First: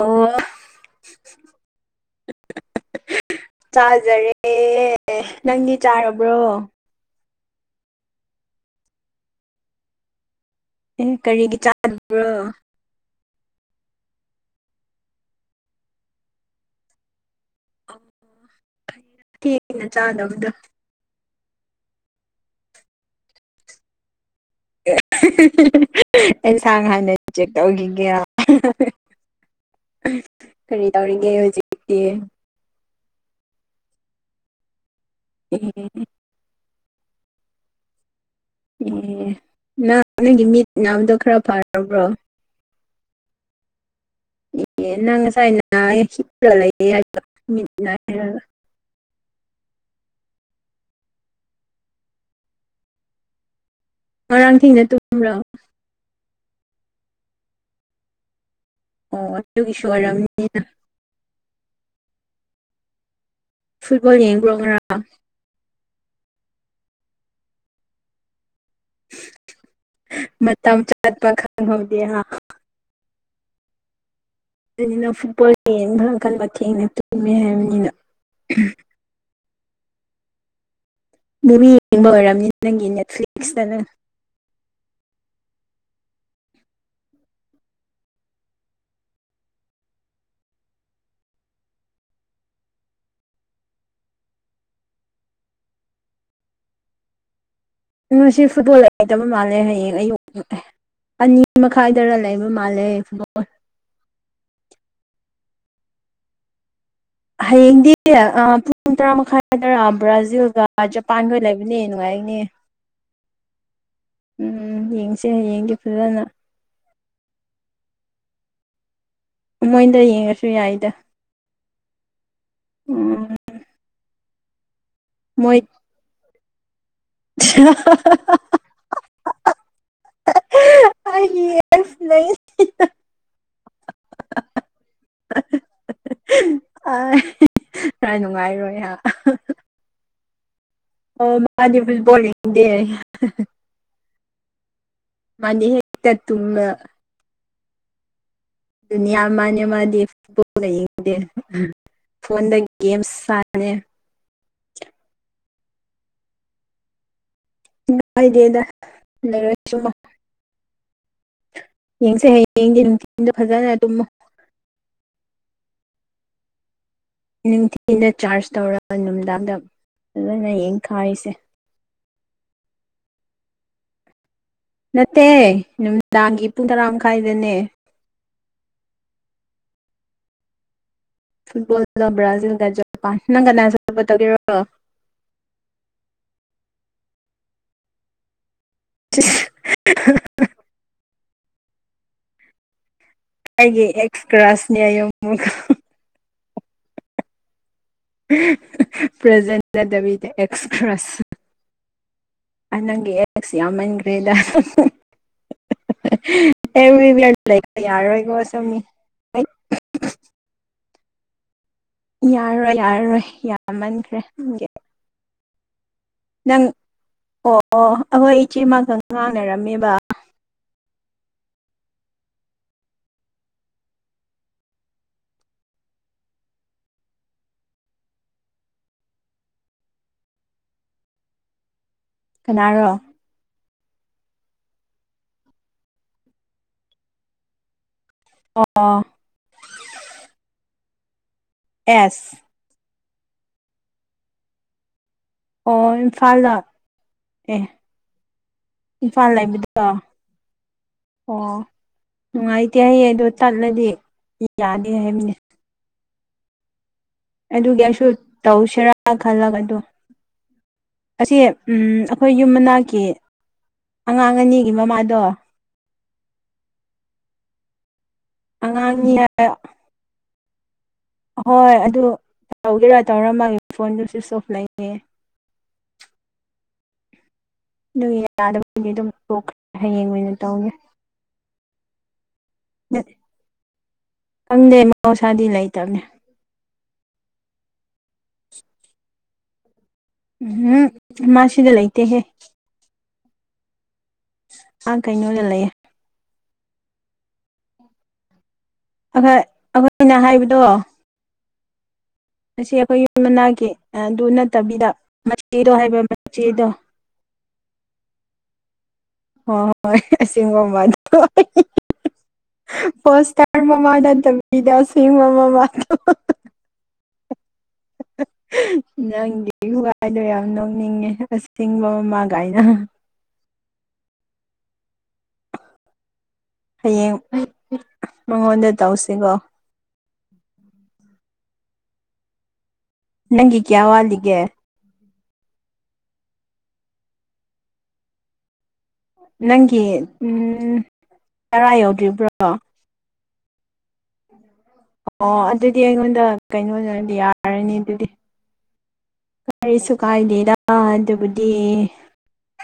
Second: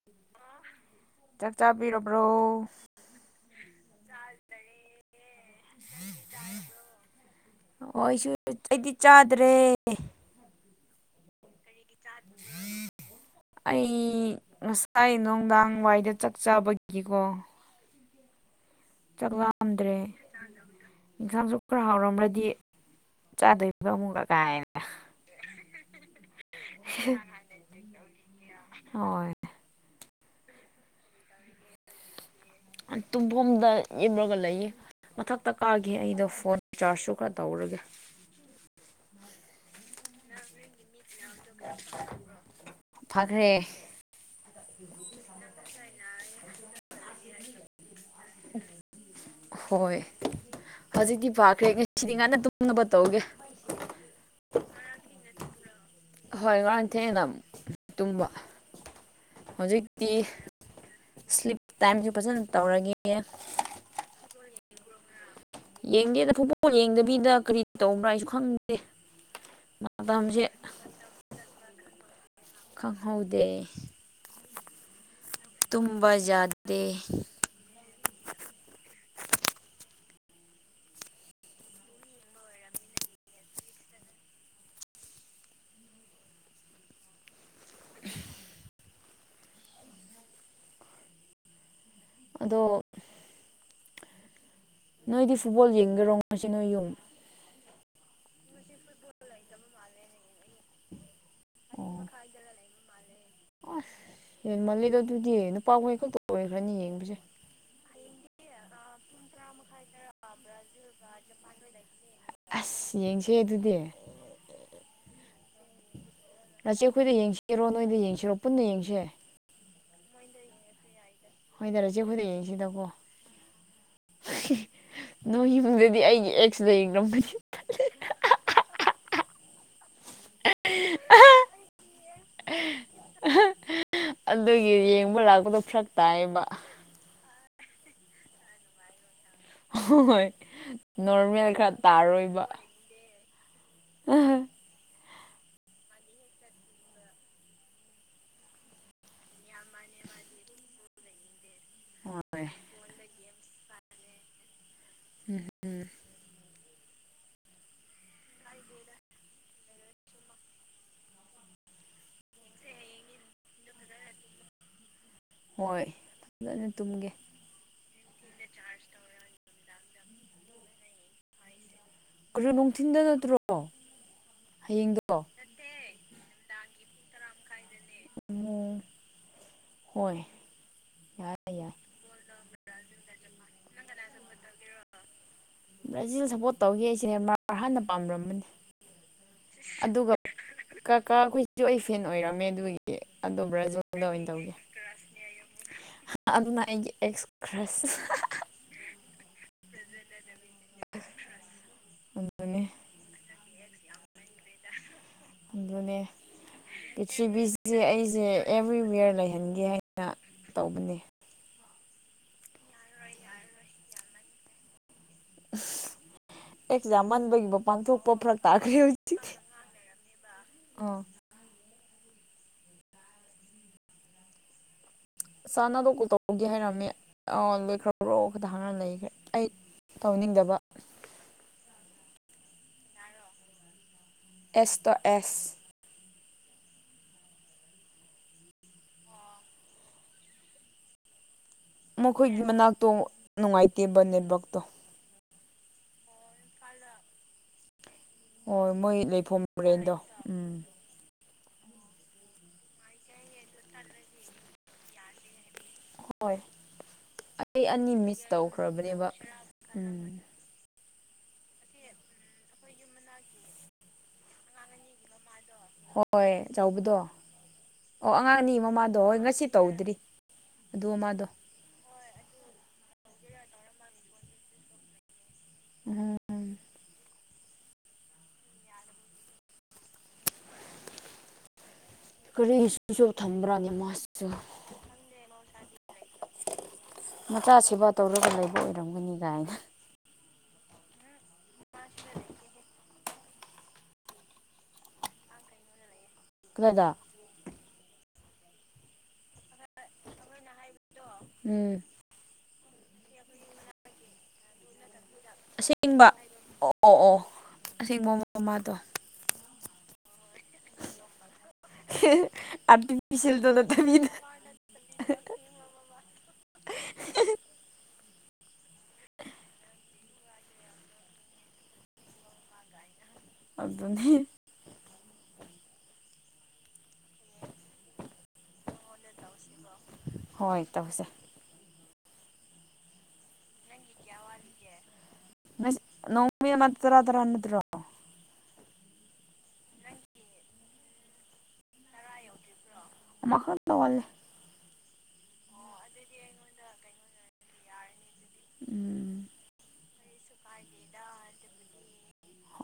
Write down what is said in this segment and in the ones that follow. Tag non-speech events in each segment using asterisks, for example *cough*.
ꯑꯣ ꯆꯥꯛ ꯆꯥꯕꯤꯔꯕ꯭ꯔꯣ ꯆꯥꯖꯔꯦ ꯅꯪꯗꯤ ꯆꯥꯔꯕ꯭ꯔꯣ ꯍ ꯑꯩꯁꯨ ꯑꯩꯗꯤ ꯆꯥꯗ꯭ꯔꯦ ꯀꯔꯤꯒꯤ ꯆꯥꯗꯕ꯭ꯔꯣ ꯑꯩ ꯉꯁꯥꯏ ꯅꯨꯡꯗꯥꯡ ꯋꯥꯏꯗ ꯆꯠꯆꯕꯒꯤꯀꯣ ꯊꯦꯡꯅ ꯆꯠꯂꯝꯝꯗ꯭ꯔꯦ ꯆꯥꯗꯕꯗꯣ ꯏꯟꯈꯥꯡꯁꯨ ꯈꯔ ꯍꯥꯎꯔꯝ꯭ꯔꯗꯤ ꯆꯥꯗꯣꯏꯕ ꯑꯃꯨꯛꯒ *unintelligible* ꯑꯩ ꯁꯥꯡ ꯍꯥꯟꯅ ꯆꯦꯛ ꯇꯧꯈꯤꯒꯦ ꯍꯣꯏ ꯀꯔꯤ ꯇꯧꯔꯤꯒꯦ ꯍꯧꯖꯤꯛꯇꯤ ꯇꯨꯝꯐꯝꯗ ꯌꯦꯞꯨꯔꯒ ꯂꯩꯌꯦ ꯃꯊꯛꯇ ꯀꯥꯈꯤ ꯑꯩꯗꯣ ꯐꯣꯟ ꯔꯤꯆꯥꯔꯖꯁꯨ ꯈꯔ ꯇꯧꯔꯒꯦ ꯑꯦ ꯅꯪ ꯅꯪꯒꯤ ꯃꯤꯠ ꯅꯥꯕꯗꯣ ꯈꯔ ꯐꯔꯕ꯭ꯔꯣ ꯐꯈ꯭ꯔꯦ ꯑꯦ ꯅꯪ ꯆꯥꯏꯅ ꯂꯩ ꯎ ꯍꯣꯏ ꯍꯧꯖꯤꯛꯇꯤ ꯄꯥꯈ꯭ꯔꯦ ꯉꯁꯤꯗꯤ ꯉꯟꯅ ꯇꯨꯝꯅꯕ ꯇꯧꯒꯦ ꯉꯔꯥꯡ ꯊꯦꯡꯅ ꯇꯨꯝꯕ꯭ꯔꯣ ꯍꯣꯏ ꯉꯔꯥꯡ ꯊꯦꯡꯅ ꯑꯃꯨꯛ ꯇꯨꯝꯕ ꯑꯣ ꯑꯗꯨꯒꯤꯁꯨ ꯍꯧꯖꯤꯛꯇꯤ ꯑꯣꯏꯔꯝꯅꯤꯅ ꯁ꯭ꯂꯤꯞ ꯇꯥꯏꯝꯁꯨ ꯐꯖꯅ ꯇꯧꯔꯒꯦ ꯐꯨꯠꯕꯣꯜ ꯌꯦꯡꯉ꯭ꯔꯣ꯭ꯔꯥ ꯌꯦꯡꯗꯦꯗ ꯐꯨꯠꯕꯣꯜ ꯌꯦꯡꯗꯕꯤꯗ ꯀꯔꯤ ꯇꯧꯕ꯭ꯔꯥ ꯍꯥꯏꯁꯨ ꯈꯪ ꯃ ꯆꯥꯠ ꯄ ꯈ *unintelligible* ꯈꯪꯍꯧꯗꯦ ꯑꯗꯨꯅ ꯐꯨꯠꯕꯣꯜ ꯌꯦꯡ ꯈ ꯇꯨꯝꯕ ꯃꯈꯟꯕ ꯌꯥꯗꯦ ꯊꯦꯡꯅ ꯇꯨꯝꯃꯦ ꯍꯥꯏꯕꯅꯤꯅ ꯃꯨꯚꯤ ꯌꯦꯡꯕ ꯑꯣꯏꯔꯝꯅꯤ ꯅꯪꯒꯤ ꯅꯦꯠꯐ꯭ꯂꯤꯛꯁꯇ ꯅꯪ *unintelligible* ꯑꯗꯣ ꯅꯣꯏꯗꯤ ꯐꯨꯠꯕꯣꯜ ꯌꯦꯡꯒꯦꯔꯣ ꯉꯁꯤ ꯅꯣꯏ ꯌꯨꯝ ꯉꯁꯤ ꯐꯨꯠꯕꯣꯜ ꯑꯥꯏꯇ ꯃꯥꯜꯂꯦ ꯍꯌꯦꯡ ꯑꯌꯨꯛ ꯑꯅꯤ ꯑꯣ ꯃꯈꯥꯏꯗꯔ ꯂꯩꯕ ꯃꯥꯜꯂꯦ ꯐꯨꯠꯕꯣꯜ ꯌꯦꯟ ꯃꯥꯜꯂꯤꯗꯣ ꯑꯗꯨꯗꯤ ꯅꯨꯄꯥ ꯀ ꯍ ꯈꯛꯇ ꯑꯣꯏꯈ꯭ꯔꯅꯤ ꯌꯦ ꯍꯌꯦꯡꯗꯤ ꯄꯨꯡ ꯇꯔꯥ ꯃꯈꯥꯏꯗꯔꯑ ꯕ꯭ꯔꯥꯖꯤꯜꯒ ꯖꯄꯥꯟꯒ ꯂꯩꯕꯅꯦ ꯅꯨꯡꯉꯥꯏꯅꯦ ꯑꯁ ꯌꯦꯡꯁꯦ ꯑꯗꯨꯗꯤ ꯎꯝ ꯌꯦꯡꯁꯦ ꯍꯌꯦꯡꯒꯤ ꯐꯖꯅ ꯏꯆꯦ ꯑꯩꯈꯣꯏꯗ ꯌꯦꯡꯁꯤꯔꯣ ꯅꯣꯏꯗ ꯌꯦꯡꯁꯤꯔꯣ ꯄꯨꯟꯅ ꯌꯦꯡꯁꯤ ꯃꯣꯏꯗ ꯌꯦꯡꯉꯁꯨ ꯌꯥꯏꯗ ꯍꯣꯏꯊꯔꯁꯦ ꯈꯨꯗꯛꯁꯤꯗꯀꯣ ꯎꯝ ꯅꯣꯡ ꯌꯃꯗꯗꯤ ꯑꯩꯒꯤ ꯑꯦꯛꯁꯤꯗꯡ *unintelligible* ꯌꯦ *unintelligible* ꯑꯗꯨꯒꯤ ꯌꯦꯡꯕ ꯂꯥꯛꯄꯗꯣ ꯐꯔꯛ ꯇꯥꯏꯌꯦꯕ ꯈꯔꯥꯏ ꯅꯨꯡꯉꯥꯏꯔꯣꯏ ꯍ ꯍꯣꯏ ꯑꯣ ꯅꯣꯔꯃꯦꯜ ꯈꯔ ꯃꯥꯗꯤ ꯇꯥꯔꯣꯏꯕ ꯐꯕꯣꯂꯤꯗ ꯃꯅꯤꯦꯛꯇ ꯇꯨꯝ ꯑꯗꯨꯅꯤ ꯌꯥꯝ ꯃꯥꯥꯟꯅꯤ ꯃꯥꯗꯤ ꯐꯨꯠꯕꯣꯜꯗ ꯌꯦꯡꯗꯦ ꯍꯣꯏ ꯐꯣꯟꯗ ꯒꯦꯝꯁ ꯒꯦꯝ ꯁꯅ ꯑꯅꯤ ꯁꯥ *unintelligible* ꯅꯨꯡꯉꯥꯏꯗꯦꯗ ꯀꯥꯏꯗꯦꯗ ꯂꯩꯔꯣꯏꯁꯨ ꯌꯦꯡꯁꯦ ꯍꯌꯦꯡꯗꯤ ꯅꯨꯡꯊꯤꯟꯗ ꯐꯖꯅ ꯑꯗꯨꯝ ꯍꯣꯏ ꯐꯖꯅ ꯇꯨꯡꯒꯦ ꯅꯤꯡꯊꯤꯅ ꯆꯥꯔꯖ ꯇꯧꯔꯒ ꯅꯨꯡꯗꯥꯡꯗ ꯐꯖꯅ ꯌꯦꯡꯈꯥꯏꯔꯤꯁꯦ ꯀꯩꯅꯣ ꯅꯨꯡꯊꯤꯟꯗ ꯅꯠꯇ꯭ꯔꯣ ꯍꯌꯦꯡꯗꯣ ꯅꯠꯇꯦ ꯑꯦ ꯅꯨꯃꯤꯗꯥꯡꯒꯤ ꯄꯨꯡ ꯇꯔꯥ ꯃꯈꯥꯏꯗꯅꯦ ꯑꯣ ꯍꯣꯏ ꯌꯥꯏ ꯌꯥꯏ ꯐꯨꯠꯕꯣꯜꯗ ꯕ꯭ꯔꯥꯖꯤꯜꯗ ꯖꯄꯥꯟ ꯅꯪ ꯀ ꯅꯄꯔ ꯭ꯔꯥꯖꯜ ꯁꯄ ꯁꯤꯅꯦꯃꯥ ꯍꯥꯟꯅ ꯄꯥꯝꯂꯝꯝꯕꯅꯤ *unintelligible* ꯀꯥ ꯑꯩꯈꯣꯏꯁꯨ ꯑꯩ ꯐꯦꯟ ꯑꯣꯏꯔꯝꯃꯦ ꯑꯗꯨꯒꯤ ꯑꯗꯣ ꯑꯩꯒꯤ ꯕ꯭ꯔꯥꯖꯤꯜꯗ ꯑꯣꯏꯅ ꯇꯧꯒꯦ ꯑꯦꯛꯁꯀ꯭ꯔꯥꯁꯅꯦ ꯌꯃꯨꯒ ꯑꯗꯨꯅ ꯑꯩꯒꯤ ꯑꯦꯛꯁꯀ꯭ꯔꯦꯁ ꯄ꯭ꯔꯦꯖꯦꯟꯗꯕꯤ ꯑꯦꯛꯁ꯭ꯔꯁ ꯑꯗꯨꯅꯦ ꯅꯪꯒꯤ ꯑꯦꯛꯁ ꯌꯥꯝꯃꯟꯈ꯭ꯔꯦꯗ ꯑꯗꯨꯅꯦ ꯑꯦꯕ꯭ꯔꯤꯋꯤꯌꯔ ꯄ꯭ꯔꯤꯊꯤꯕꯤꯁꯤꯁꯦ ꯂꯩꯕ ꯑꯩꯁꯦ ꯌꯥꯔꯣꯏꯀꯣ ꯁꯨꯝ ꯑꯦꯕ꯭ꯔꯤ ꯋꯤꯌꯔ ꯂꯩꯍꯟꯒꯦ ꯍꯥꯏꯅ ꯇꯧꯕꯅꯦ ꯌꯥꯔꯣꯏ ꯌꯥꯔꯔꯣꯏ ꯌꯥꯝꯃꯟꯈ꯭ꯔꯦ ꯑ *unintelligible* ꯅꯪ ꯑꯣ ꯑꯣ ꯐꯔꯛ ꯑꯩꯈꯣꯏ ꯇꯥꯈ꯭ꯔꯦ ꯏꯆꯦꯃꯈꯛ ꯉꯥꯡꯅꯔꯝꯃꯤꯕ ꯑꯣ ꯆꯥꯅꯗꯣꯛꯄ ꯇꯧꯕꯒꯦ ꯍꯥꯏꯔꯝꯃꯦ ꯑ ꯂꯣꯏꯈ꯭ꯔꯕ꯭ꯔꯣ ꯈꯤꯇ ꯍꯥꯟꯅ ꯂꯩꯈ꯭ꯔꯦ ꯑꯩ ꯇꯧꯅꯤꯡꯗꯕ ꯀꯅꯥꯔꯣ ꯑꯦꯁꯇꯣ ꯑꯦꯁ ꯑ ꯑꯦꯁ ꯃꯈꯣꯏꯒꯤ ꯃꯅꯥꯛꯇꯣ ꯅꯨꯡꯉꯥꯏꯇꯦꯕ ꯅꯦꯠꯋꯥꯛꯛꯇꯣ ꯑꯣ ꯏꯝꯐꯥꯜꯗ ꯑꯦ ꯍꯣꯏ ꯃꯣꯏ ꯏꯝꯐꯥꯜ ꯂꯩꯐꯝ ꯂꯩꯕꯗꯣ ꯃꯣꯔꯦꯟꯗꯣ ꯎꯝ ꯑꯣ ꯅꯨꯡꯉꯥꯏꯇꯦ ꯍꯌꯦꯡ ꯑꯗꯣ ꯇꯠꯂꯗꯤ ꯌꯥꯅꯤ ꯍꯥꯏꯕꯅꯤ ꯍꯣꯏ ꯑꯩ ꯑꯗꯨꯒꯤ ꯑꯅꯤ ꯑꯩꯁꯨ ꯃꯤꯁ ꯇꯧꯁꯤꯔꯥ ꯇꯧꯈ꯭ꯔꯕꯅꯦꯕ ꯈꯜꯂꯒ ꯑꯗꯣ ꯎꯝ ꯑꯁꯤ ꯑꯩꯈꯣꯏ ꯌꯨꯝ ꯃꯅꯥꯛꯀꯤ ꯑꯉꯥꯡ ꯑꯅꯤꯒꯤ ꯃꯃꯥꯗꯣ ꯍꯣꯏ ꯆꯥꯎꯕꯗꯣ ꯑꯣ ꯑꯉꯥꯡ ꯑꯅꯤ ꯃꯃꯥꯗꯣ ꯑꯉꯥꯡꯅꯤ ꯍꯣꯏ ꯉꯁꯤ ꯇꯧꯗ꯭ꯔꯤ ꯑꯗꯨ ꯃꯃꯥꯗꯣ ꯍꯣꯏ ꯑꯗꯨ ꯇꯧꯒꯦꯔꯥ ꯇꯧꯔꯝꯃꯒꯦ ꯐꯣꯟꯗꯨꯣ ꯁ꯭ꯋꯤꯁ ꯑꯣꯐ ꯂꯩꯉꯦ ꯎꯝ ꯑꯗꯨ ꯌꯥꯗꯕꯒꯤ ꯑꯗꯨꯝꯈ꯭ꯔ ꯍꯌꯦꯡ ꯑꯣꯏꯅ ꯇꯧꯒꯦ ꯀꯔꯤ ꯁꯁꯨ ꯊꯝꯕ꯭ꯔꯅꯦ ꯃꯥꯁꯤꯁꯨ ꯈꯪꯗꯦ ꯃꯍꯧꯁꯥꯗꯤ ꯂꯩꯇꯕꯅꯦ ꯃꯆꯥ ꯁꯦꯕꯥ ꯇꯧꯔꯒ ꯂꯩꯕ ꯑꯣꯏꯔꯝꯒꯅꯤ ꯀꯥꯏꯅ ꯎꯝ ꯃꯥ ꯁꯤꯗ ꯂꯩꯇꯦꯍꯦ ꯑ ꯀꯩꯅꯩꯅꯣ ꯂꯩ ꯂꯩꯌꯦꯦ ꯀꯗꯥ ꯑꯩꯈꯣꯏꯅ ꯍꯥꯏꯕꯗꯣ ꯎꯝ ꯉ ꯑꯩꯈꯣꯏ ꯌꯨꯝ ꯃꯅꯥꯛꯀꯤ ꯑꯗꯨ ꯅꯠꯇꯕꯤꯗ ꯃꯆꯦꯗꯣ ꯍꯥꯏꯕ ꯃꯆꯦꯗꯣ ꯑꯁꯦꯡꯕꯃ ꯃꯃꯥꯗꯣ ꯍꯣꯏ ꯍꯣꯏ ꯑꯁꯤꯦꯡꯒꯨꯝꯕꯗ ꯐꯁ ꯇꯥ ꯑꯥꯔꯇꯤꯐꯤꯁꯦꯜꯗꯣ ꯅꯠꯇꯕꯤꯗ ꯃꯃꯗꯗ ꯁꯤ ꯃꯃꯃꯗ ꯑ *unintelligible* ꯅꯪꯗꯤ ꯍꯒꯥꯏꯗꯣ ꯌꯥꯝ ꯅꯣꯛꯅꯤꯡꯉꯦ ꯑꯁꯦꯡꯕ ꯃꯃꯥꯡꯒꯥꯏꯅ ꯑꯗꯨꯅꯤ ꯍꯌꯦꯡ ꯃꯉꯣꯟꯗ ꯇꯧꯁꯤꯀꯣ ꯍꯣꯏ ꯇꯁꯦ ꯅꯪꯤ ꯀꯌꯥꯋꯥꯂꯤꯒꯦ ꯅꯣꯡꯃ ꯃ ꯇꯔꯥ ꯇꯔꯥꯅꯠꯇ꯭ꯔꯣ ꯅꯪꯒꯤ ꯎ ꯇꯔꯥ ꯌꯧꯗ꯭ꯔꯤꯕ꯭ꯔꯣ ꯃꯈ ꯃꯈꯜꯗ ꯋꯥꯜ ꯑꯣ ꯑꯗꯨꯗꯤ ꯑꯩꯉꯣꯟꯗ ꯀꯩꯅꯣꯗꯗꯤ ꯌꯥꯔꯅꯤ ꯑꯗꯨꯗꯤ ꯎꯝ ꯀꯔꯤꯁꯨ ꯀꯥꯏꯗꯦꯔ ꯑꯗꯨꯕꯨꯗꯤ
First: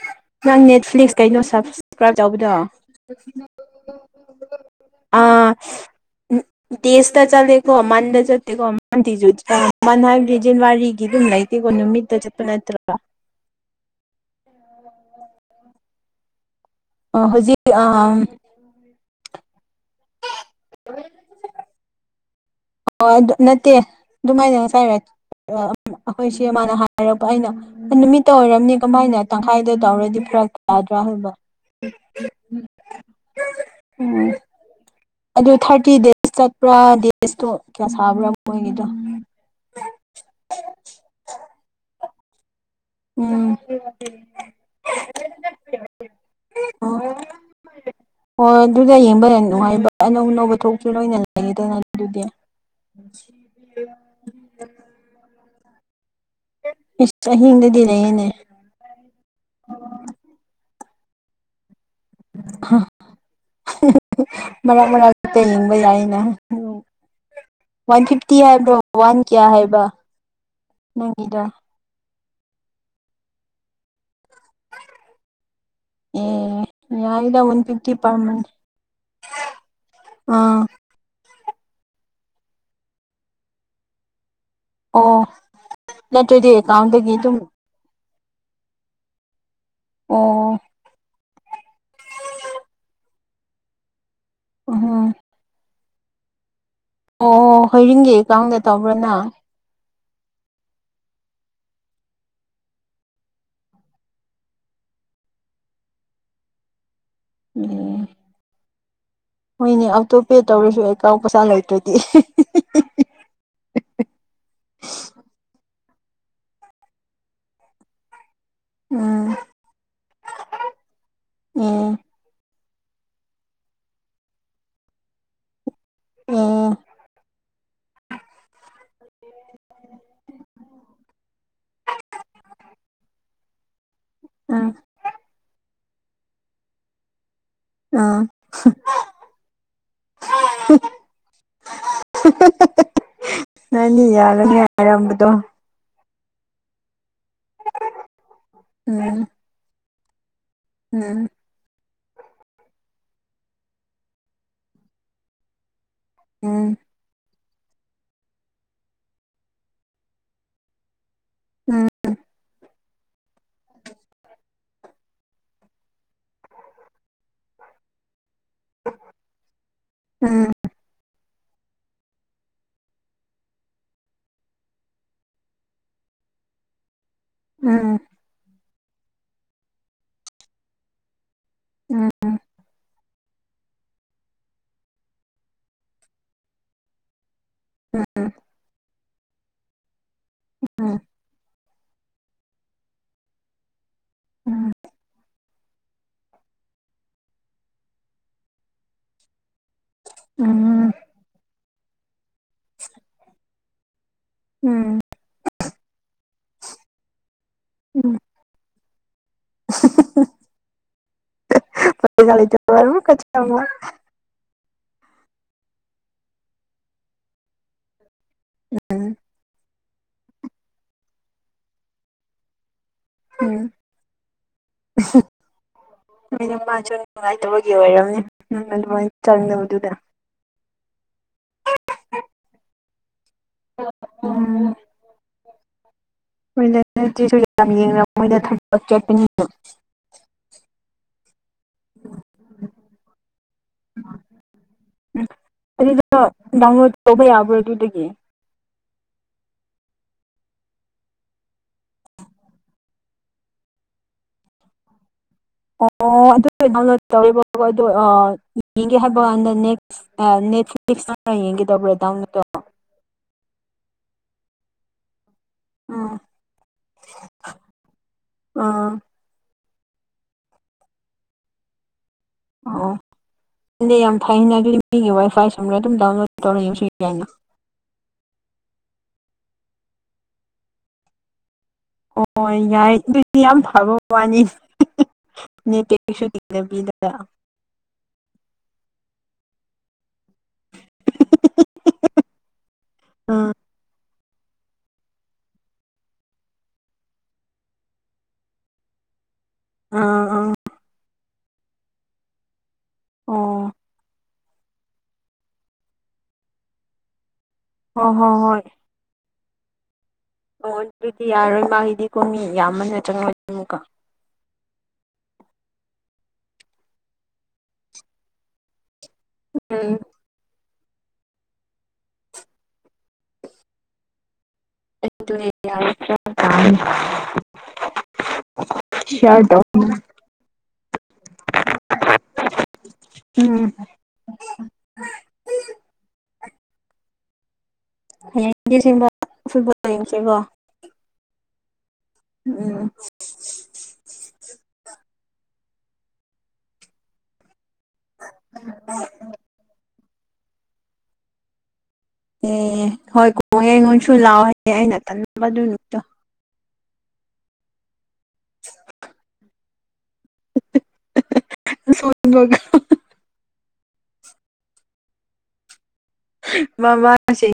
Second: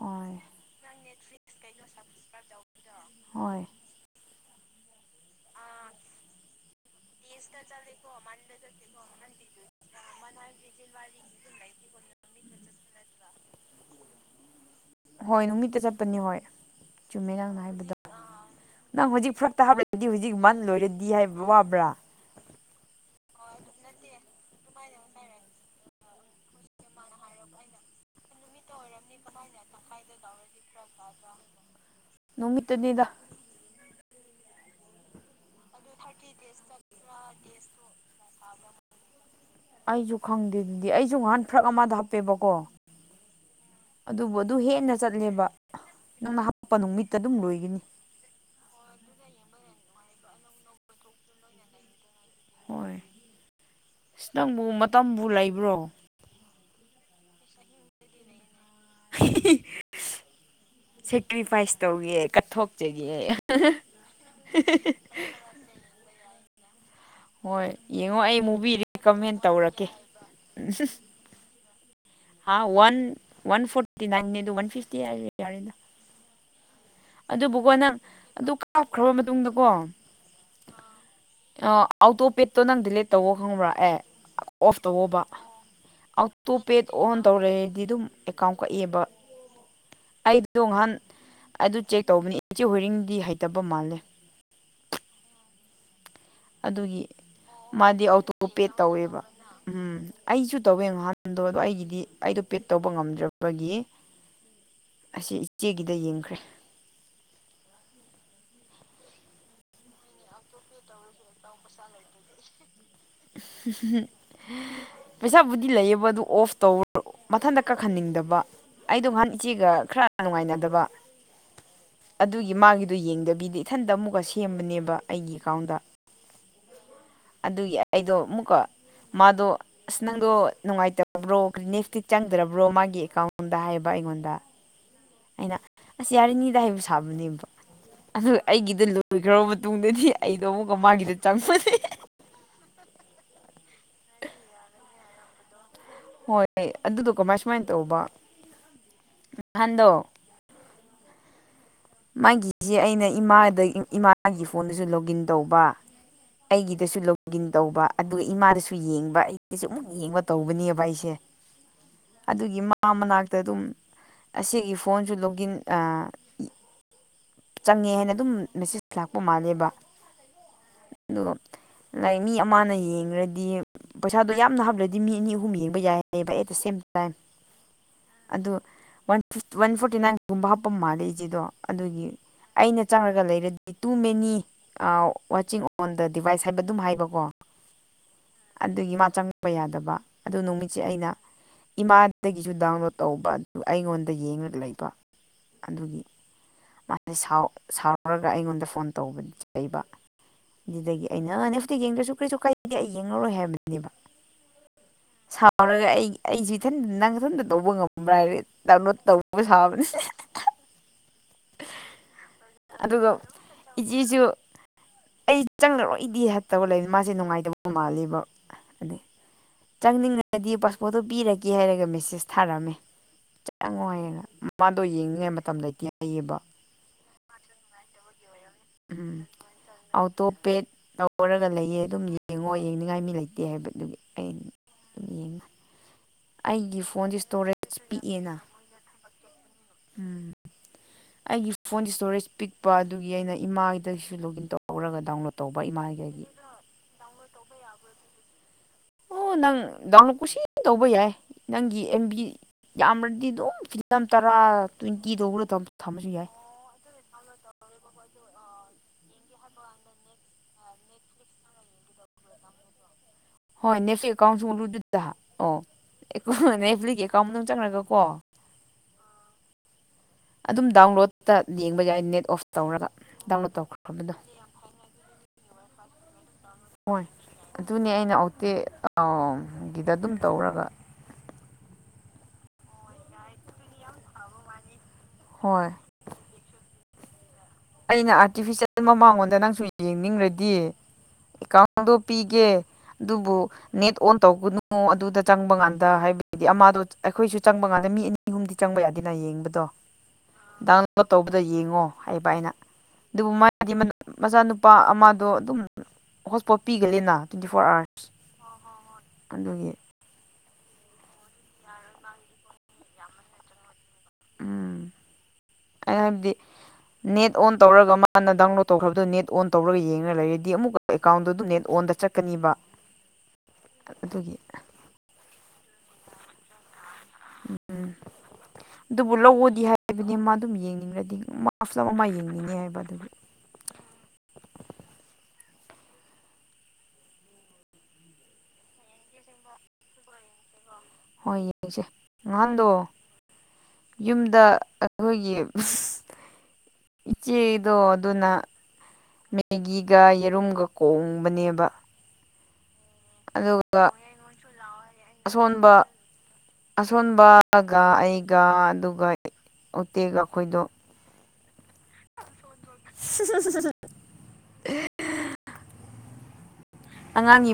ꯍꯣꯏ ꯅꯪ ꯅꯦꯠꯐ꯭ꯂꯤꯛꯁ ꯀꯩꯅꯣ ꯁꯕꯁꯀ꯭ꯔꯥꯏꯞ ꯇꯧꯕꯗꯣ ꯍꯣꯏ ꯑ ꯎ ꯇꯦꯁꯇ ꯆꯂꯀ ꯆꯠꯂꯦꯀꯣ ꯃꯗ ꯃꯟꯗ ꯆꯇꯦꯀ ꯆꯠꯇꯦꯀꯣ ꯃꯗꯤꯤꯁꯨꯨꯠ ꯅꯪꯗꯤ ꯃꯅ ꯍꯥꯏꯏꯖꯖꯤꯅꯋꯥꯔꯤ ꯈꯤꯗ ꯐꯦꯖꯤꯟꯋꯥꯔꯤꯒꯤ ꯂꯥꯏꯛ ꯅꯨꯃꯤꯠꯇ ꯆꯄꯅꯠꯇ꯭ꯔ ꯍꯣꯏ ꯅꯨꯃꯤꯠꯇ ꯆꯠꯄꯅꯤ ꯍꯣꯏ ꯑ ꯆꯨꯝꯃꯦ ꯍꯧꯖꯤꯛ ꯅꯪꯅ ꯑ ꯍꯥꯏꯕꯗꯣ ꯅꯪ ꯍꯧꯖꯤꯛ ꯐꯔꯛꯇ ꯍꯥꯞꯂꯒꯗꯤ ꯍꯧꯖꯤꯛ ꯃꯟ ꯂꯣꯏꯔꯗꯤ ꯍꯥꯏꯕ ꯋꯥꯕ꯭ꯔꯥ ꯑꯣ ꯑꯗꯨ ꯅꯠꯇꯦ ꯑꯗꯨꯃꯥꯏꯅ ꯉꯁꯥꯏꯔ ꯑꯩꯈꯣꯏꯁꯦ ꯃꯥꯅ ꯍꯥꯏꯔꯛꯄ ꯑꯩꯅ ꯅꯨꯃꯤꯠꯇ ꯑꯣꯏꯔꯝꯅꯤ ꯀꯃꯥꯏꯅ ꯇꯪꯈꯥꯏꯗ ꯇꯧꯔꯗꯤ ꯄꯨꯔꯛ ꯐꯥꯗ꯭ꯔꯥ ꯍꯥꯏꯕ ꯑꯣ ꯅꯨꯃꯤꯠꯇꯅꯤꯗ ꯑꯗꯨ ꯊꯥꯔꯇꯤ ꯗꯦꯖ ꯆꯠꯄ꯭ꯔꯥ ꯗꯦꯖꯇꯣ ꯀꯌꯥ ꯁꯥꯕ꯭ꯔꯥ ꯃꯣꯏꯒꯤꯗꯣ ꯑꯩꯁꯨ ꯈꯪꯗꯦ ꯑꯗꯨꯗꯤ ꯑꯩꯁꯨ ꯉꯍꯥꯟ ꯐꯔꯛ ꯑꯃꯗ ꯍꯥꯞꯄꯦꯕꯀꯣ ꯎꯝ ꯑꯗꯨꯕꯨ ꯑꯗꯨ ꯍꯦꯟꯅ ꯆꯠꯂꯦꯕ ꯅꯪꯅ ꯍꯥꯞꯄ ꯑꯣ ꯅꯨꯃꯤꯠꯇ ꯑꯗꯨꯝ ꯂꯣꯏꯒꯅꯤ ꯍꯣꯏ ꯑꯗꯨꯗ ꯌꯦꯡꯕ ꯍ ꯌꯥꯝ ꯅꯨꯡꯉꯥꯏꯕ ꯑꯅꯧ ꯑꯅꯧꯕ ꯊꯣꯛꯁꯨ ꯂꯣꯏꯅ ꯂꯩꯌꯦꯗꯅ ꯑꯗꯨꯗꯤ ꯍꯣꯏ *unintelligible* ꯭ꯔꯣꯝ ꯇ ꯍꯗꯗꯤꯅꯦ ꯏꯅꯦ ꯁꯦꯛꯇꯔꯤ ꯄꯥꯏꯁ ꯇꯧꯒꯦ ꯀꯠꯊꯣꯛꯆꯒꯦ ꯃꯔꯛ ꯃꯔꯛꯇ ꯌꯦꯡꯕ ꯌꯥꯏꯅ ꯍꯣꯏ ꯋꯥꯟ ꯌꯦꯡꯉꯣ ꯐꯤꯐꯇꯤ ꯑꯩ ꯃꯨꯚꯤ ꯍꯥꯏꯕ꯭ꯔꯣ ꯋꯥꯟ ꯔꯤꯀꯃꯦꯟ ꯀꯌꯥ ꯍꯥꯏꯕ ꯇꯧꯔꯛꯀꯦ ꯅꯪꯒꯤꯗꯣ ꯑ ꯋꯥꯟ ꯋꯥꯟꯐꯣꯔꯇꯤꯅꯥꯏꯟꯅꯤ ꯑꯗꯨ ꯋꯥꯟ ꯐꯤꯐꯇꯤ ꯍꯥꯏꯔꯗꯤ ꯌꯥꯔꯦꯗꯥ ꯑꯦ ꯌꯥꯏꯗ ꯋꯥꯟ ꯑꯗꯨꯕꯨꯀꯣ ꯐꯤꯐꯇꯤ ꯅꯪ ꯄꯔ ꯃꯟ ꯑꯗꯨ ꯀꯥꯞꯈ꯭ꯔꯕ ꯃꯇꯨꯡꯗꯀꯣ ꯑ ꯑꯥ ꯑꯥꯎꯇꯣ ꯄꯦꯠꯇꯣ ꯅꯪ ꯗꯤꯂꯦꯠ ꯇꯧꯑꯣ ꯈꯪꯕ꯭ꯔꯥ ꯑꯦ ꯑꯣꯐ ꯇꯧꯋꯣꯕ ꯑꯣ ꯅꯠꯇ꯭ꯔꯗꯤ ꯑꯧꯇꯣꯄꯦꯠ ꯑꯦꯀꯥꯎꯟꯗꯒꯤ ꯑꯣꯟ ꯑꯗꯨꯝ ꯇꯧꯔꯦꯗꯤ ꯑꯗꯨꯝ ꯑꯦꯀꯥꯎꯟ ꯀꯛꯏꯕ ꯑꯣ ꯑꯩꯗꯣ ꯉꯍꯥꯟ ꯑꯗꯨ ꯆꯦꯛ ꯇꯧꯕꯅꯤ ꯏꯆꯦ ꯍꯣꯏꯔꯤꯡꯗꯤ ꯍꯩꯇꯕ ꯃꯥꯜꯂꯦ ꯑꯣ ꯑꯗꯨꯒꯤ ꯃꯥꯗꯤ ꯍꯣꯏꯔꯤꯡꯒꯤ ꯑꯣꯇꯣ ꯑꯦꯀꯥꯎꯟꯗ ꯄꯦ ꯇꯧꯕ꯭ꯔꯥ ꯇꯧꯋꯦꯕ ꯅꯪ ꯎꯝ ꯑꯩꯁꯨ ꯇꯧꯋꯦ ꯉꯍꯥꯟꯗꯣ ꯑꯗꯣ ꯑꯩꯒꯤꯗꯤ ꯑꯩꯗꯣ ꯄꯦꯗ ꯇꯧꯕ ꯉꯝꯗ꯭ꯔꯕꯒꯤ ꯑꯁꯤ ꯏꯆꯦꯒꯤꯗ ꯌꯦꯡꯈ꯭ꯔꯦ *unintelligible* ꯍꯣꯏꯅꯦ ꯑꯣꯇꯣꯄꯦ ꯇꯧꯔꯁꯨ ꯑꯦꯀꯥꯎꯟ ꯄꯩꯁꯥ ꯂꯩꯇ꯭ꯔꯗꯤ *unintelligible* ꯄꯩꯁꯥꯕꯨꯗꯤ ꯂꯩꯌꯦꯕ ꯑꯗꯨ ꯑꯣꯐ ꯇꯧ ꯃꯊꯟꯇ ꯀꯛꯍꯟꯅꯤꯡꯗꯕ ꯑꯩꯗꯣ ꯅꯍꯥꯟ ꯎꯝ ꯏꯆꯦꯒ ꯈꯔ ꯅꯨꯡꯉꯥꯏꯅꯗꯕ ꯎꯝ ꯑꯗꯨꯒꯤ ꯃꯥꯒꯤ ꯑꯗꯨ ꯌꯦꯡꯗꯕꯤꯗ ꯏꯊꯟꯇ ꯑꯃꯨꯛꯀ ꯁꯦꯝꯕꯅꯦꯕ ꯑꯩꯒꯤ ꯑꯦꯀꯥꯎꯟꯗ ꯑꯥ ꯑꯗꯨꯒꯤ ꯑꯩꯗꯣ ꯑꯃꯨꯛꯀ ꯃꯥꯗꯣ ꯑꯁ ꯅꯪꯗꯣ ꯅꯨꯡꯉꯥꯏꯇꯕ꯭ꯔꯣ *unintelligible* ꯇꯤ ꯆꯪꯗ꯭ꯔꯕ꯭ꯔꯣ ꯃꯥꯒꯤ ꯑꯦꯀꯥꯎꯟꯗ ꯍꯥꯏꯕ ꯕ ꯑꯩꯉꯣꯟꯗ ꯎꯝ ꯑꯩꯅ ꯑꯁ ꯌꯥꯔꯤꯅꯤꯗ ꯍꯥꯏꯕꯨ ꯁꯥꯕꯅꯦꯕ ꯎꯝ ꯑꯗꯨ ꯑꯩꯒꯤꯗ ꯂꯣꯏꯈ꯭ꯔꯕ ꯃꯇꯨꯡꯗꯗꯤ ꯑꯩꯗꯣ ꯑꯃꯨꯛꯀ ꯃꯥꯒꯤꯗ ꯆꯪꯕꯅꯦ ꯅꯪꯗꯤ ꯌꯥꯔꯅꯤ ꯍꯥꯏꯔꯝꯕꯗꯣ ꯍꯣꯏ ꯑꯗꯨꯗꯣ ꯀꯃꯥꯏ ꯁꯨꯃꯥꯏ ꯇꯧꯕ ꯎꯝ ꯅꯍꯥꯟꯗꯣ *unintelligible* ꯃꯥꯒꯤꯁꯦ ꯑꯩꯅ ꯏꯃꯥꯗ ꯏꯃꯥꯒꯤ ꯐꯣꯟꯗꯁꯨ ꯂꯣꯒꯤꯟ ꯇꯧꯕ ꯎꯝ ꯑꯩꯒꯤꯗꯁꯨ ꯂꯣ ꯒꯤꯟ ꯇꯧꯕ ꯑꯗꯨꯒ ꯏꯃꯥꯗꯁꯨ ꯌꯦꯡꯕ ꯑꯩꯗꯁꯨ ꯑꯃꯨꯛ ꯌꯦꯡꯕ ꯇꯧꯕꯅꯦꯕ ꯑꯩꯁꯦ ꯎꯝ ꯑꯗꯨꯒꯤ ꯃꯥ ꯃꯥ ꯃꯅꯥꯛꯇ ꯑꯗꯨꯝ ꯑꯁꯤꯒꯤ ꯐꯣꯟꯁꯨ ꯂꯣꯛꯒꯤꯟ ꯑ ꯆꯪꯉꯦ ꯍꯥꯏꯅ ꯑꯗꯨꯝ ꯃꯦꯁꯦꯖ ꯂꯥꯛꯄ ꯃꯥꯜꯂꯦꯕ ꯎꯝ ꯑꯗꯨꯒ ꯂꯩ ꯃꯤ ꯑꯃꯅ ꯌꯦꯡꯒꯔ꯭ ꯗꯤ ꯄꯩꯁꯥꯗꯣ ꯌꯥꯝꯅ ꯍꯥꯞꯂꯗꯤ ꯃꯤ ꯑꯅꯤ ꯑꯍꯨꯝ ꯌꯦꯡꯕ ꯌꯥꯏ ꯍꯥꯌꯦꯕ ꯑꯦꯠ ꯗ ꯁꯦꯝ ꯇꯥꯏꯝ ꯎꯝ ꯑꯗꯨ ꯋꯥꯟ ꯋꯥꯟ ꯐꯣꯔꯇꯤ ꯅꯥꯏꯟꯒꯨꯝꯕ ꯍꯥꯞꯄ ꯃꯥꯜꯂꯦ ꯏꯆꯦꯗꯣ ꯑꯗꯨꯒꯤ ꯑꯩꯅ ꯆꯪꯔꯒ ꯂꯩꯔ ꯇꯨ ꯃꯦꯅꯤ ꯑ ꯋꯥꯠꯆꯤꯡ ꯑꯣꯟ ꯗ ꯗꯤꯚꯥꯏꯁ ꯍꯥꯏꯕ ꯑꯗꯨꯝ ꯍꯥꯏꯕꯀꯣ ꯑꯗꯨꯒꯤ ꯃꯥ ꯆꯪꯕ ꯌꯥꯗꯕ ꯑꯗꯨ ꯅꯨꯃꯤꯠꯁꯦ ꯑꯩꯅ ꯏꯃꯥꯗꯒꯤꯁꯨ ꯗꯥꯎꯟꯂꯣꯗ ꯇꯧꯕ ꯑꯗꯨ ꯑꯩꯉꯣꯟꯗ ꯌꯦꯡꯉ ꯂꯩꯕ ꯑꯗꯨꯒꯤ ꯃꯥ ꯁꯥꯎ ꯁꯥꯎꯔꯒ ꯑꯩꯉꯣꯟꯗ ꯐꯣꯟ ꯇꯧꯕꯅꯤ ꯆꯩꯕ ꯎꯝ ꯗꯨꯗꯒꯤ ꯑꯩꯅꯦ ꯅꯦꯠꯐ꯭ꯂꯤꯛꯁ ꯌꯦꯡꯗ꯭ꯔꯁꯨ ꯀꯔꯤꯁꯨ ꯀꯥꯏꯗꯦ ꯑꯩ ꯌꯦꯡꯉꯔꯣꯏ ꯍꯥꯏꯕꯅꯦꯕ ꯎꯝ ꯇꯔꯒ ꯑꯩ ꯑꯩꯁꯨ ꯏꯊꯟ ꯅꯪ ꯏꯊꯟꯇ ꯇꯧꯕ ꯉꯝꯕ꯭ꯔꯥ ꯍꯥꯏꯔ ꯗꯥꯎꯟꯂꯣꯗ ꯇꯧ ꯕ ꯁꯥꯥꯕꯅꯦ ꯑꯗꯨꯒ ꯏꯆꯦꯁꯨ ꯑꯩ ꯆꯪꯂꯛ *unintelligible* ꯃꯥꯁꯦ ꯅꯨꯡꯉꯥꯏꯇꯕ ꯃꯥꯜꯂꯦꯕ ꯆꯪꯅꯤꯡꯉꯗꯤ ꯄꯥꯁꯄꯣꯔꯠꯇꯣ ꯄꯤꯔꯒꯦ ꯍꯥꯏꯔꯒ ꯃꯦꯁꯦꯁ ꯊꯥꯔꯝꯃꯦ ꯆ ꯌꯥꯝ ꯅꯨꯡꯉꯥꯏꯌꯦꯅ ꯃꯃꯥꯗꯣ ꯌꯦꯡꯅꯤꯉꯩ ꯃꯇꯝ ꯂꯩꯇꯦ ꯍꯥꯏꯌꯦꯕ ꯅꯣꯏꯅ ꯃꯥꯁꯨ ꯅꯨꯡꯉꯥꯏꯇꯕꯒꯤ ꯑꯣꯏꯔꯝꯅꯤ ꯑꯗꯨꯃꯥꯏꯅ ꯎꯝ ꯆꯪꯗꯕꯗꯨꯗ ꯑꯣꯥꯎꯇꯣꯄꯦꯗ ꯇꯧꯔꯒ ꯂꯩꯌꯦ ꯑꯗꯨꯝ ꯌꯦꯡꯉꯣ ꯌꯦꯡꯅꯤꯡꯉꯥꯏ ꯃꯤ ꯂꯩꯇꯦ ꯍꯥꯏꯕꯗꯨꯒꯤ ꯑꯩ ꯎꯝ ꯌꯦꯡꯉ ꯃꯣꯏ ꯑꯩꯒꯤ ꯐꯣꯟꯁꯦ ꯅꯠꯇꯁꯨ ꯌꯥꯝ ꯏꯁꯇꯣꯔꯦꯖ ꯌꯦꯡꯅ ꯄꯤꯛꯑꯦꯅ ꯃꯣꯏꯗ ꯊꯗꯛ ꯆꯠꯄꯅꯤꯗ ꯎꯝ ꯑꯩꯒꯤ ꯐꯣꯟꯒꯤ ꯏꯁꯇꯣꯔꯦꯖ ꯄꯤꯛꯄ ꯑꯗꯨꯒꯤ ꯑꯩꯅ ꯏꯃꯥꯒꯤꯗꯒꯤꯁꯨ ꯂꯣꯒꯏꯟ ꯇꯧꯔꯒ ꯗꯥꯎꯟꯂꯣꯗ ꯇꯧꯕ ꯏꯃꯥꯗꯒꯤ ꯗꯥꯎꯟꯔꯣꯠ ꯇꯧ ꯕꯔ꯭ꯗꯨꯗꯒꯤ ꯑꯣ ꯅꯪ ꯗꯥꯎꯟꯂꯣꯗ ꯀꯨꯁꯤ ꯇꯧꯕ ꯌꯥꯏ ꯅꯪꯒꯤ ꯑꯦꯝ ꯕꯤ ꯌꯥꯝꯔꯗꯤ ꯑꯗꯨꯝ ꯐꯤꯂꯝ ꯇꯔꯥ ꯇ꯭ꯋꯦꯟꯇꯤ ꯗꯧꯔ ꯑꯣ ꯑꯗꯨ ꯇꯧꯔꯤꯕꯡꯒ *unintelligible* ꯅꯦꯛꯁ ꯅꯦꯠ ꯐꯤꯛꯁꯌꯦꯡꯒꯦ ꯇꯣ꯭ꯔꯦꯗꯥꯠꯇꯣ *unintelligible* ꯍꯣꯏ ꯅꯦꯐꯤ ꯑꯦꯀꯥꯎꯟꯁꯨ ꯂꯨꯗꯇ *unintelligible* ꯑꯣ ꯎꯝ ꯑꯦꯀꯨ ꯑꯦ꯭ꯂꯤꯀꯥꯎ ꯃꯥꯅꯨꯡ ꯆꯡꯔꯒ ꯀꯣ ꯑꯥ ꯑꯗꯨꯝ ꯗꯥꯎꯟꯂꯣꯗꯠꯇ ꯌꯦꯡꯕ ꯌꯥꯏ ꯅꯦꯠ ꯑꯣꯐ ꯇꯧꯔꯒ ꯗꯥꯎꯟꯂꯣꯗ ꯑꯣ ꯇꯧꯈ꯭ꯔꯕꯗꯣ ꯌꯥꯝ ꯐꯩꯅ ꯑꯗꯨꯗꯤ ꯃꯤꯒꯤ ꯋꯥꯏ ꯐꯥꯏ ꯁꯨꯝꯝꯔ ꯑꯗꯨꯝ ꯗꯥꯎꯟꯂꯣ ꯍꯣꯏ ꯑꯗꯨꯅꯦ ꯑꯩꯅ ꯑꯣꯛꯇꯤ ꯒꯤꯗ ꯑꯗꯨꯝ ꯇꯧꯔꯒ ꯍꯣꯏ ꯌꯥꯏ ꯑꯗꯨꯗꯤ ꯌꯥꯝ ꯐꯕ ꯋꯥꯅꯤ ꯍꯣꯏ ꯅꯦꯠꯇꯩꯁꯨ ꯇꯤꯡꯗꯕꯤꯗ ꯑꯩꯅ ꯑꯥꯔꯇꯤꯐꯤꯁꯦꯜ ꯃꯃꯥꯡꯉꯣꯟꯗ ꯅꯪꯁꯨ ꯌꯦꯡꯅꯤꯡꯔ ꯗꯤ ꯑꯦꯀꯥꯎꯟꯗꯣ ꯄꯤꯒꯦ ꯑꯗꯨꯕꯨ ꯎꯝ ꯅꯦꯠ ꯑꯣꯟ ꯇꯧꯒꯅꯨ ꯑꯗꯨꯗ ꯆꯪꯕ ꯉꯥꯟꯗ ꯍꯥꯏꯕꯗꯤ ꯑꯃꯗꯣ ꯑꯩꯈꯣꯏꯁꯨ ꯆꯪꯕ ꯀꯥꯟꯗ ꯃꯤ ꯑꯅꯤ ꯑꯍꯨꯝꯗꯤ ꯆꯪꯕ ꯌꯥꯗꯦꯅ ꯌꯦꯡꯕ ꯇꯤ ꯑꯥ ꯑꯥ ꯗꯥꯎꯟꯂꯣꯗ ꯇꯧꯕꯗ ꯌꯦꯡꯉꯣ ꯍꯩꯕꯥ ꯑꯩꯅ ꯑꯗꯨꯕꯨ ꯑꯣ ꯃꯥꯗꯤ ꯃ ꯃꯆꯥꯅꯨꯄꯥ ꯑꯃꯗꯣ ꯑꯗꯨꯝ ꯍꯣꯁꯄꯣꯠ ꯄꯤꯒꯜꯂꯤꯅ ꯇ꯭ꯋꯦꯟꯇꯤ ꯐꯣꯔ ꯍꯣꯏ ꯑꯥꯋꯥꯔꯁ ꯍꯣꯏ ꯍꯣꯏ ꯑꯗꯨꯒꯤ ꯑꯣ ꯑꯗꯨꯗꯤ ꯌꯥꯔꯔꯣꯏ ꯃꯥꯒꯤꯗꯤ ꯀꯣꯡꯉ ꯌꯥꯝꯃꯟꯅ ꯆꯪꯉꯅꯤ ꯑꯃꯨꯛꯀ ꯑꯩ ꯍꯥꯏꯕꯗꯤ ꯅꯦꯠ ꯑꯣꯟ ꯇꯧꯔꯒ ꯃꯥꯅ ꯗꯥꯎꯟꯂꯣꯗ ꯇꯧꯈ꯭ꯔꯕ ꯅꯦꯠ ꯑꯣꯟ ꯇꯧꯔꯒ ꯎꯝ ꯌꯦꯡꯔ ꯂꯩꯔꯦꯗꯤ ꯑꯃꯨꯛ ꯀ ꯑꯦꯀꯥꯎꯟꯗꯨ ꯑꯗꯨ ꯅꯦꯠ ꯑꯣꯟꯗ ꯆꯠꯀꯅꯤꯕ ꯑꯗꯨꯒꯤ *unintelligible* ꯎꯝ *unintelligible* ꯑꯗꯨꯕꯨ ꯂꯧꯑꯣꯗꯤ ꯇꯧ ꯍꯥꯏꯕꯅꯤ ꯃꯥ ꯑꯗꯨꯝ ꯌꯦꯡꯅꯤꯡꯉꯗꯤ ꯃꯥ ꯐꯂꯝ ꯑꯃ ꯌꯦꯡꯅꯤꯡꯉ ꯍꯥꯏꯕ ꯑꯗꯨꯒꯤ ꯎꯝ ꯍꯌꯦꯡ ꯏꯟꯗꯤꯌꯥ ꯁꯤꯕ ꯐꯨꯠꯕꯣꯜ ꯌꯦꯡꯁꯦꯀꯣ ꯍꯣꯏ ꯌꯦꯡꯁꯦ ꯅꯍꯥꯟꯗꯣ ꯎꯝ ꯌꯨꯝꯗ ꯑꯩꯈꯣꯏꯒꯤ ꯏꯆꯦꯗꯣ ꯑꯗꯨꯅ ꯃꯦꯒꯤ ꯒ ꯌꯦꯔꯨꯝꯒ ꯀꯣꯡꯕꯅꯦꯕ ꯑꯦ ꯍꯣꯏ ꯀꯣꯡꯉ ꯑꯗꯨꯒ ꯑꯩꯉꯣꯟꯁꯨ ꯂꯥꯛꯑꯣꯍꯦ ꯑꯩꯅ ꯑꯁꯣꯟꯕ ꯇꯟꯅꯕꯗꯨꯗꯣ ꯑꯁꯣꯟꯕꯒ ꯑꯩꯒ ꯑꯗꯨꯒ ꯇꯦꯛꯒ ꯑꯩꯈꯣꯏꯗꯣ ꯁꯣꯕꯒ ꯑꯦ ꯃꯥꯃꯁ